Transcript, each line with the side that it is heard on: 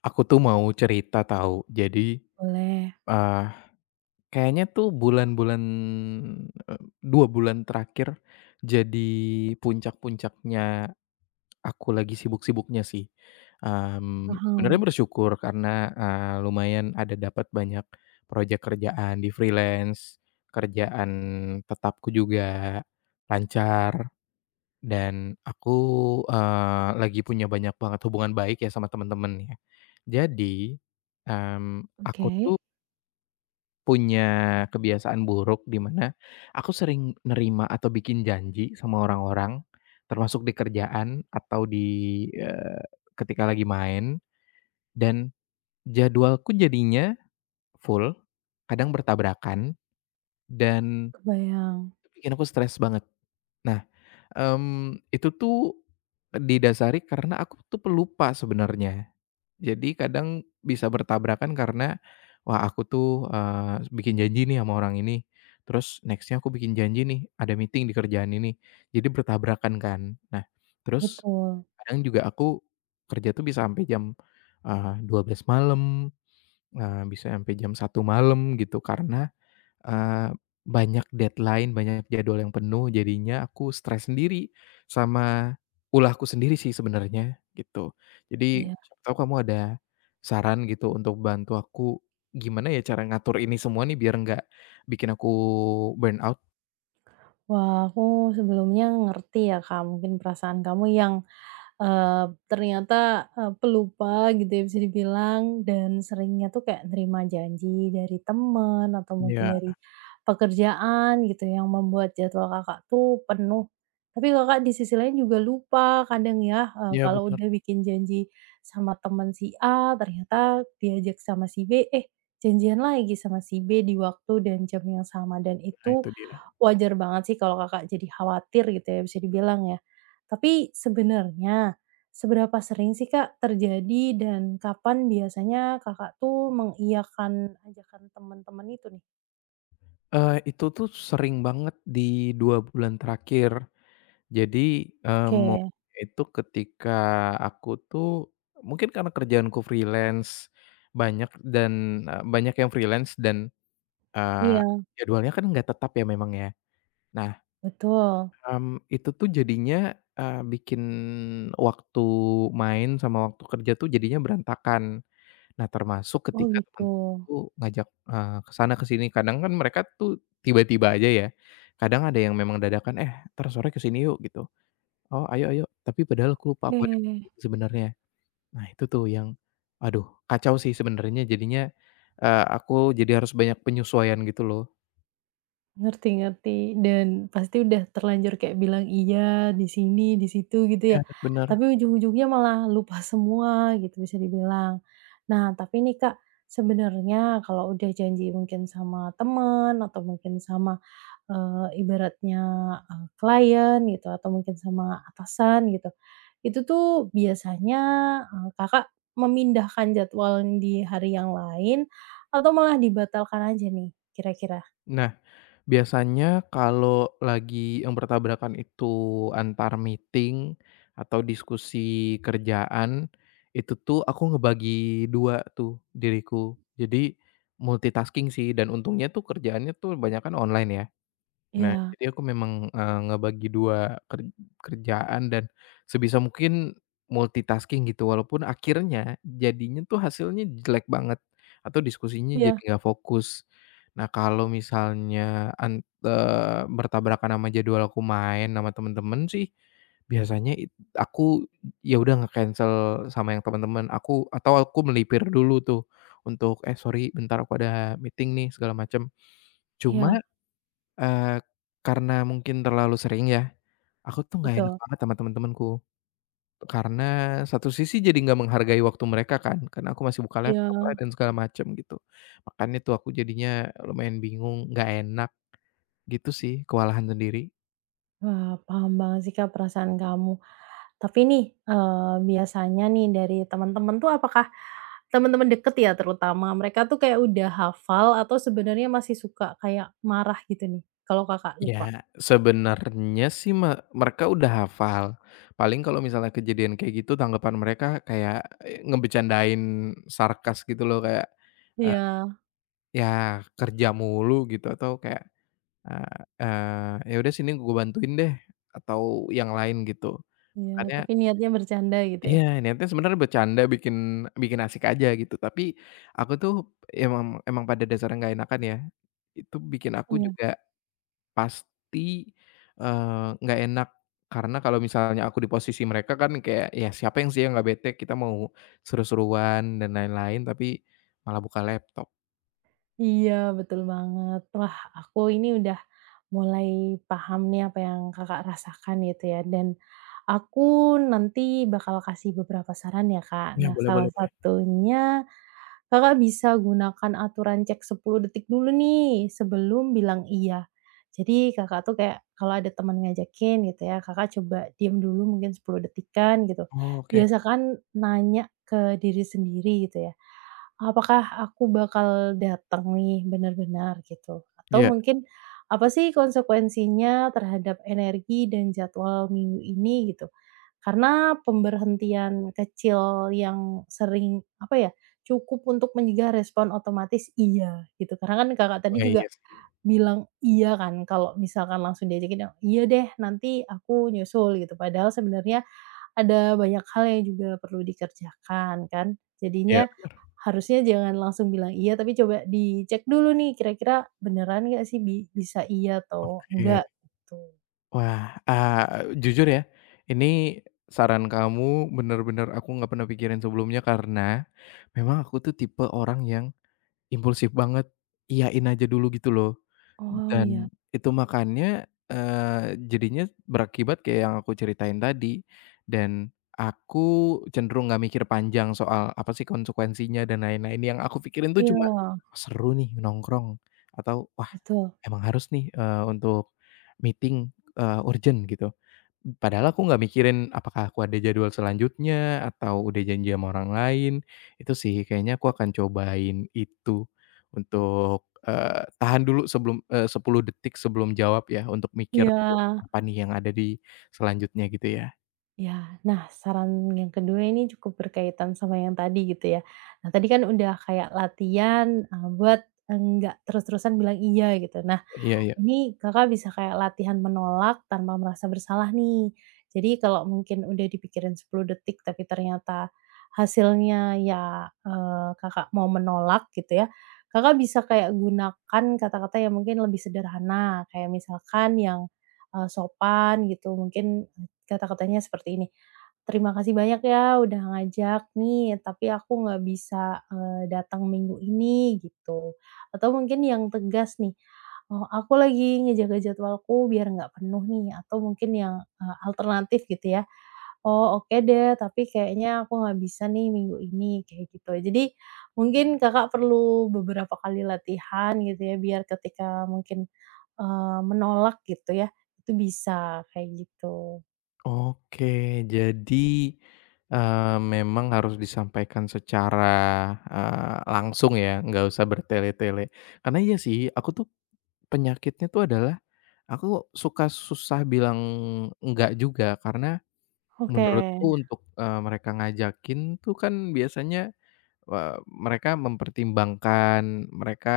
left: Aku tuh mau cerita tahu. Jadi,
right: Boleh,
left: eee, kayaknya tuh bulan-bulan, 2 bulan terakhir jadi puncak-puncaknya aku lagi sibuk-sibuknya sih. Sebenarnya
right: paham.
left: bersyukur karena, lumayan ada dapat banyak proyek kerjaan di freelance, kerjaan tetapku juga lancar dan aku, lagi punya banyak banget hubungan baik ya sama temen-temen ya. Jadi, mmm, aku
right: Oke,
left: tuh punya kebiasaan buruk di mana aku sering nerima atau bikin janji sama orang-orang, termasuk di kerjaan atau di, eee, ketika lagi main dan jadwalku jadinya full, kadang bertabrakan dan
right: kebayang,
left: bikin aku stres banget. Nah, itu tuh didasari karena aku tuh pelupa sebenarnya. Jadi kadang bisa bertabrakan karena, wah aku tuh, bikin janji nih sama orang ini, terus nextnya aku bikin janji nih, ada meeting di kerjaan ini, jadi bertabrakan kan. Nah, terus
right: betul.
left: kadang juga aku kerja tuh bisa sampai jam, 12:00 malam, bisa sampai jam 1 malam gitu karena Eee, banyak deadline, banyak jadwal yang penuh, jadinya aku stres sendiri sama ulahku sendiri sih sebenarnya, gitu. Jadi,
right: Iya,
left: siapa tahu kamu ada saran gitu untuk bantu aku, gimana ya cara ngatur ini semua nih biar nggak bikin aku burnout?
right: wah, aku sebelumnya ngerti ya, Kak, mungkin perasaan kamu yang, eee, ternyata, pelupa gitu ya bisa dibilang dan seringnya tuh kayak nerima janji dari temen atau mungkin
left: Iya.
right: dari pekerjaan gitu yang membuat jadwal Kakak tuh penuh. Tapi Kakak di sisi lain juga lupa kadang ya,
left: Ya,
right: kalau
left: bener,
right: udah bikin janji sama temen si A, ternyata diajak sama si B, eh janjian lagi sama si B di waktu dan jam yang sama dan
left: nah
right: itu
left: itu dia.
right: wajar banget sih kalau Kakak jadi khawatir gitu ya, bisa dibilang ya. Tapi sebenarnya, seberapa sering sih Kak terjadi dan kapan biasanya Kakak tuh mengiyakan ajakan teman-teman itu nih?
left: Itu tuh sering banget di 2 bulan terakhir. Jadi,
right: Oke,
left: momennya itu ketika aku tuh mungkin karena kerjaanku freelance banyak dan, banyak yang freelance dan, eee,
right: iya,
left: jadwalnya kan nggak tetap ya memang ya. Nah,
right: betul.
left: itu tuh jadinya, bikin waktu main sama waktu kerja tuh jadinya berantakan. Nah, termasuk
right: Oh
left: ketika
right: gitu.
left: teman-teman tuh ngajak, ke sana ke sini, kadang kan mereka tuh tiba-tiba aja ya, kadang ada yang memang dadakan, "Eh, entar sore ke sini yuk," gitu. Oh, ayo ayo, tapi padahal aku lupa aku ada
right: Oke.
left: meeting sebenarnya. Nah itu tuh yang, aduh kacau sih sebenarnya jadinya, aku jadi harus banyak penyesuaian gitu loh.
right: Ngerti ngerti, dan pasti udah terlanjur kayak bilang iya di sini, di situ gitu
left: Iya
right: ya,
left: bener.
right: tapi ujung-ujungnya malah lupa semua gitu bisa dibilang. Nah tapi nih Kak, sebenarnya kalau udah janji mungkin sama teman atau mungkin sama, ibaratnya, klien gitu atau mungkin sama atasan gitu, itu tuh biasanya, Kakak memindahkan jadwal di hari yang lain atau malah dibatalkan aja nih kira-kira?
left: Nah biasanya kalau lagi yang bertabrakan itu antar meeting atau diskusi kerjaan, itu tuh aku ngebagi 2 tuh diriku. Jadi multitasking sih dan untungnya tuh kerjaannya tuh kebanyakan online ya. Nah,
right: Iya.
left: jadi aku memang, ngebagi dua kerjaan dan sebisa mungkin multitasking gitu, walaupun akhirnya jadinya tuh hasilnya jelek banget atau diskusinya jadi
right: Iya
left: nggak fokus. Nah, kalau misalnya bertabrakan sama jadwal aku main sama temen-temen sih, biasanya aku ya udah nge-cancel sama yang temen-temen, aku atau aku melipir dulu tuh untuk, "Eh, sorry bentar aku ada meeting nih," segala macam. Cuma
right: iya,
left: Eee, karena mungkin terlalu sering ya, aku tuh nggak enak
right: betul.
left: banget sama temen-temenku. Karena satu sisi jadi nggak menghargai waktu mereka kan, karena aku masih buka laptop lah
right: Iya.
left: dan segala macem gitu. Makanya tuh aku jadinya lumayan bingung, nggak enak gitu sih, kewalahan sendiri.
right: Wah, paham banget sih, Kak, perasaan kamu. Tapi nih, biasanya nih dari teman-teman tuh apakah teman-teman deket ya terutama, mereka tuh kayak udah hafal atau sebenarnya masih suka kayak marah gitu nih kalau Kakak lupa?
left: Ya sebenarnya sih mereka udah hafal, paling kalau misalnya kejadian kayak gitu tanggapan mereka kayak, ngebecandain sarkas gitu loh kayak, eee,
right: Iya
left: "Ya kerja mulu," gitu atau kayak, Eee eee, "Ya udah sini gue bantuin deh," atau yang lain gitu.
right: iya,
left: Makanya
right: tapi niatnya bercanda gitu
left: iya,
right: ya?
left: niatnya sebenarnya bercanda bikin bikin asik aja gitu, tapi aku tuh emang emang pada dasarnya nggak enakan ya, itu bikin aku
right: Iya.
left: juga pasti, nggak enak. Karena kalau misalnya aku di posisi mereka kan kayak, ya siapa yang sih yang nggak bete kita mau seru-seruan dan lain-lain, tapi malah buka laptop.
right: Iya, betul banget. Wah, aku ini udah mulai paham nih apa yang Kakak rasakan gitu ya, dan aku nanti bakal kasih beberapa saran ya, Kak.
left: Iya
right: Nah,
left: boleh boleh
right: salah
left: boleh.
right: satunya Kakak bisa gunakan aturan cek 10 detik dulu nih sebelum bilang iya. Jadi Kakak tuh kayak kalau ada teman ngajakin gitu ya, Kakak coba diam dulu mungkin 10 detikan gitu.
left: Oh oke.
right: Biasakan nanya ke diri sendiri gitu ya. Apakah aku bakal datang nih benar-benar gitu? Atau
left: Iya.
right: mungkin apa sih konsekuensinya terhadap energi dan jadwal minggu ini gitu? Karena pemberhentian kecil yang sering apa ya, cukup untuk mencegah respon otomatis iya gitu. Karena kan Kakak tadi
left: Wah
right: juga
left: iya sih.
right: bilang iya kan kalau misalkan langsung diajakin, "Iya deh nanti aku nyusul," gitu. Padahal sebenarnya ada banyak hal yang juga perlu dikerjakan kan.
left: Iya,
right: Jadinya harusnya jangan langsung bilang iya, tapi coba dicek dulu nih kira-kira beneran nggak sih bisa iya atau enggak
left: oke.
right: gitu.
left: Wah, jujur ya, ini saran kamu bener-bener aku nggak pernah pikirin sebelumnya karena memang aku tuh tipe orang yang impulsif banget, iyain aja dulu gitu loh.
right: Oh
left: Dan
right: iya,
left: itu makanya, jadinya berakibat kayak yang aku ceritain tadi, dan aku cenderung nggak mikir panjang soal apa sih konsekuensinya dan lain-lain. Yang aku pikirin tuh cuma,
right: iya,
left: "Wah," "Seru nih nongkrong," atau "Wah,
right: betul.
left: emang harus nih, eee, untuk meeting, eee, urgent gitu." Padahal aku nggak mikirin apakah aku ada jadwal selanjutnya atau udah janji sama orang lain. Itu sih kayaknya aku akan cobain itu untuk, tahan dulu sebelum 10 detik sebelum jawab ya, untuk mikir
right: Iya,
left: apa nih yang ada di selanjutnya gitu ya.
right: ya. Nah saran yang kedua ini cukup berkaitan sama yang tadi gitu ya. Nah tadi kan udah kayak latihan, buat enggak terus-terusan bilang iya gitu. Nah
left: Iya iya.
right: ini Kakak bisa kayak latihan menolak tanpa merasa bersalah nih. Jadi kalau mungkin udah dipikirin 10 detik tapi ternyata hasilnya ya, Kakak mau menolak gitu ya, Kakak bisa kayak gunakan kata-kata yang mungkin lebih sederhana, kayak misalkan yang, sopan gitu mungkin kata-katanya seperti ini, "Terima kasih banyak ya udah ngajak nih, tapi aku nggak bisa, datang minggu ini," gitu. Atau mungkin yang tegas nih, "Oh, aku lagi ngejaga jadwalku biar nggak penuh nih," atau mungkin yang, alternatif gitu ya. "Oh, oke deh, tapi kayaknya aku nggak bisa nih minggu ini," kayak gitu. Jadi mungkin Kakak perlu beberapa kali latihan gitu ya biar ketika mungkin, eee, menolak gitu ya, itu bisa kayak gitu.
left: Oke, jadi, memang harus disampaikan secara, langsung ya, nggak usah bertele-tele. Karena iya sih, aku tuh penyakitnya tuh adalah aku suka susah bilang enggak juga, karena
right: Oke,
left: menurutku untuk, mereka ngajakin tuh kan biasanya, eee, mereka mempertimbangkan, mereka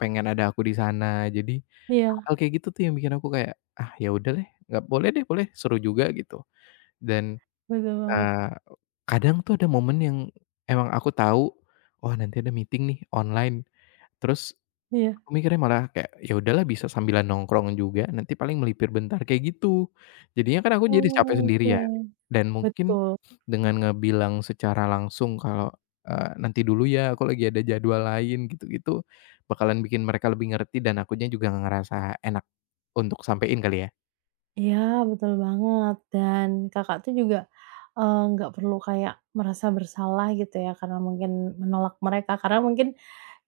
left: pengen ada aku di sana. Jadi
right: iya,
left: hal kayak gitu tuh yang bikin aku kayak, "Ah, ya udah deh, nggak boleh deh, boleh, seru juga," gitu. Dan
right: betul banget,
left: Eee, kadang tuh ada momen yang emang aku tahu, "Oh, nanti ada meeting nih online." Terus
right: iya.
left: aku mikirnya malah kayak, "Ya udahlah bisa sambilan nongkrong juga, nanti paling melipir bentar," kayak gitu. Jadinya kan aku jadi capek
right: Oh,
left: sendiri
right: oke,
left: ya, dan mungkin
right: betul.
left: dengan ngebilang secara langsung kalau, "Nanti dulu ya, aku lagi ada jadwal lain," gitu-gitu, bakalan bikin mereka lebih ngerti dan akunya juga ngerasa enak untuk sampein kali ya.
right: Iya, betul banget dan Kakak tuh juga, nggak perlu kayak merasa bersalah gitu ya karena mungkin menolak mereka, karena mungkin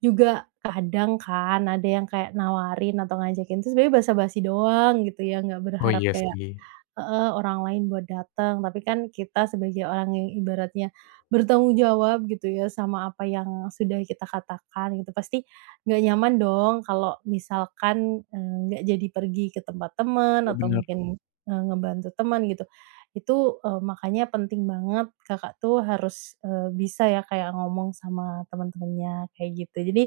right: juga kadang kan ada yang kayak nawarin atau ngajakin itu sebenarnya basa-basi doang gitu ya, nggak
left: Oh,
right: berharap
left: iya
right: kayak
left: sih.
right: heeh, orang lain buat datang, tapi kan kita sebagai orang yang ibaratnya bertanggung jawab gitu ya sama apa yang sudah kita katakan gitu, pasti nggak nyaman dong kalau misalkan, nggak jadi pergi ke tempat teman
left: Iya
right: atau
left: bener.
right: mungkin, ngebantu teman gitu. Itu, makanya penting banget Kakak tuh harus, bisa ya kayak ngomong sama teman-temannya kayak gitu. Jadi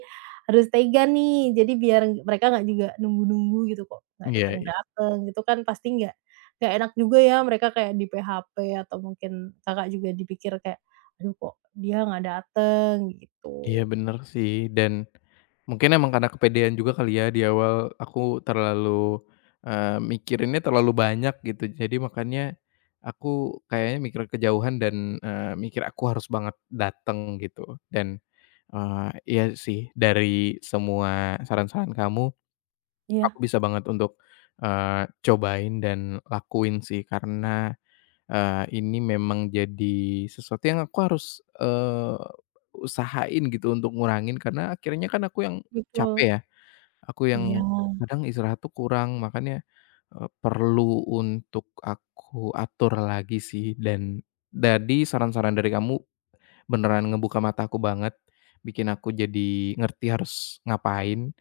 right: harus tega nih, jadi biar mereka nggak juga nunggu-nunggu gitu kok nggak
left: Iya iya.
right: datang-datang gitu kan pasti nggak enak juga ya mereka kayak di-PHP atau mungkin Kakak juga dipikir kayak, "Aduh kok dia nggak dateng?"
left: Iya
right: gitu.
left: bener sih dan mungkin emang karena kepedean juga kali ya di awal aku terlalu, mikirinnya terlalu banyak gitu. Jadi makanya aku kayaknya mikir kejauhan dan, mikir aku harus banget datang gitu. Dan, iya sih dari semua saran-saran kamu, aku
right: Iya.
left: bisa banget untuk, cobain dan lakuin sih karena, ini memang jadi sesuatu yang aku harus, usahain gitu untuk ngurangin karena akhirnya kan aku yang capek
right: Betul.
left: ya. Aku
right: Iya,
left: yang kadang istirahat tuh kurang, makanya, perlu untuk aku atur lagi sih dan tadi saran-saran dari kamu beneran ngebuka mata aku banget, bikin aku jadi ngerti harus ngapain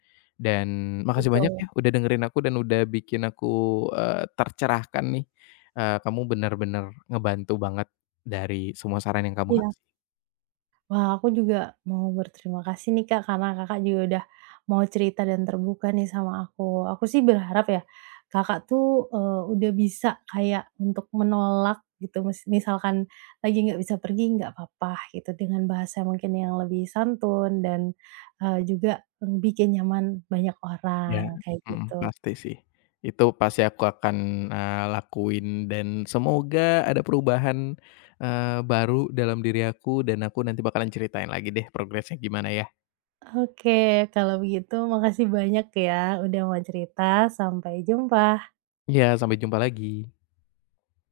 left: dan makasih banyak
right: betul.
left: ya udah dengerin aku dan udah bikin aku, tercerahkan nih, kamu bener-bener ngebantu banget dari semua saran yang kamu
right: Iya.
left: kasih.
right: Wah, aku juga mau berterima kasih nih Kak, karena Kakak juga udah mau cerita dan terbuka nih sama aku. Aku sih berharap ya, Kakak tuh, udah bisa kayak untuk menolak gitu, misalkan lagi nggak bisa pergi, nggak apa-apa gitu, dengan bahasa mungkin yang lebih santun dan, juga, bikin nyaman banyak
left: Iya,
right: orang, kayak
left: mhm,
right: gitu.
left: pasti sih. Itu pasti aku akan, lakuin dan semoga ada perubahan, baru dalam diri aku dan aku nanti bakalan ceritain lagi deh progresnya gimana ya.
right: Oke, kalau begitu makasih banyak ya udah mau cerita, sampai jumpa.
left: Iya, sampai jumpa lagi.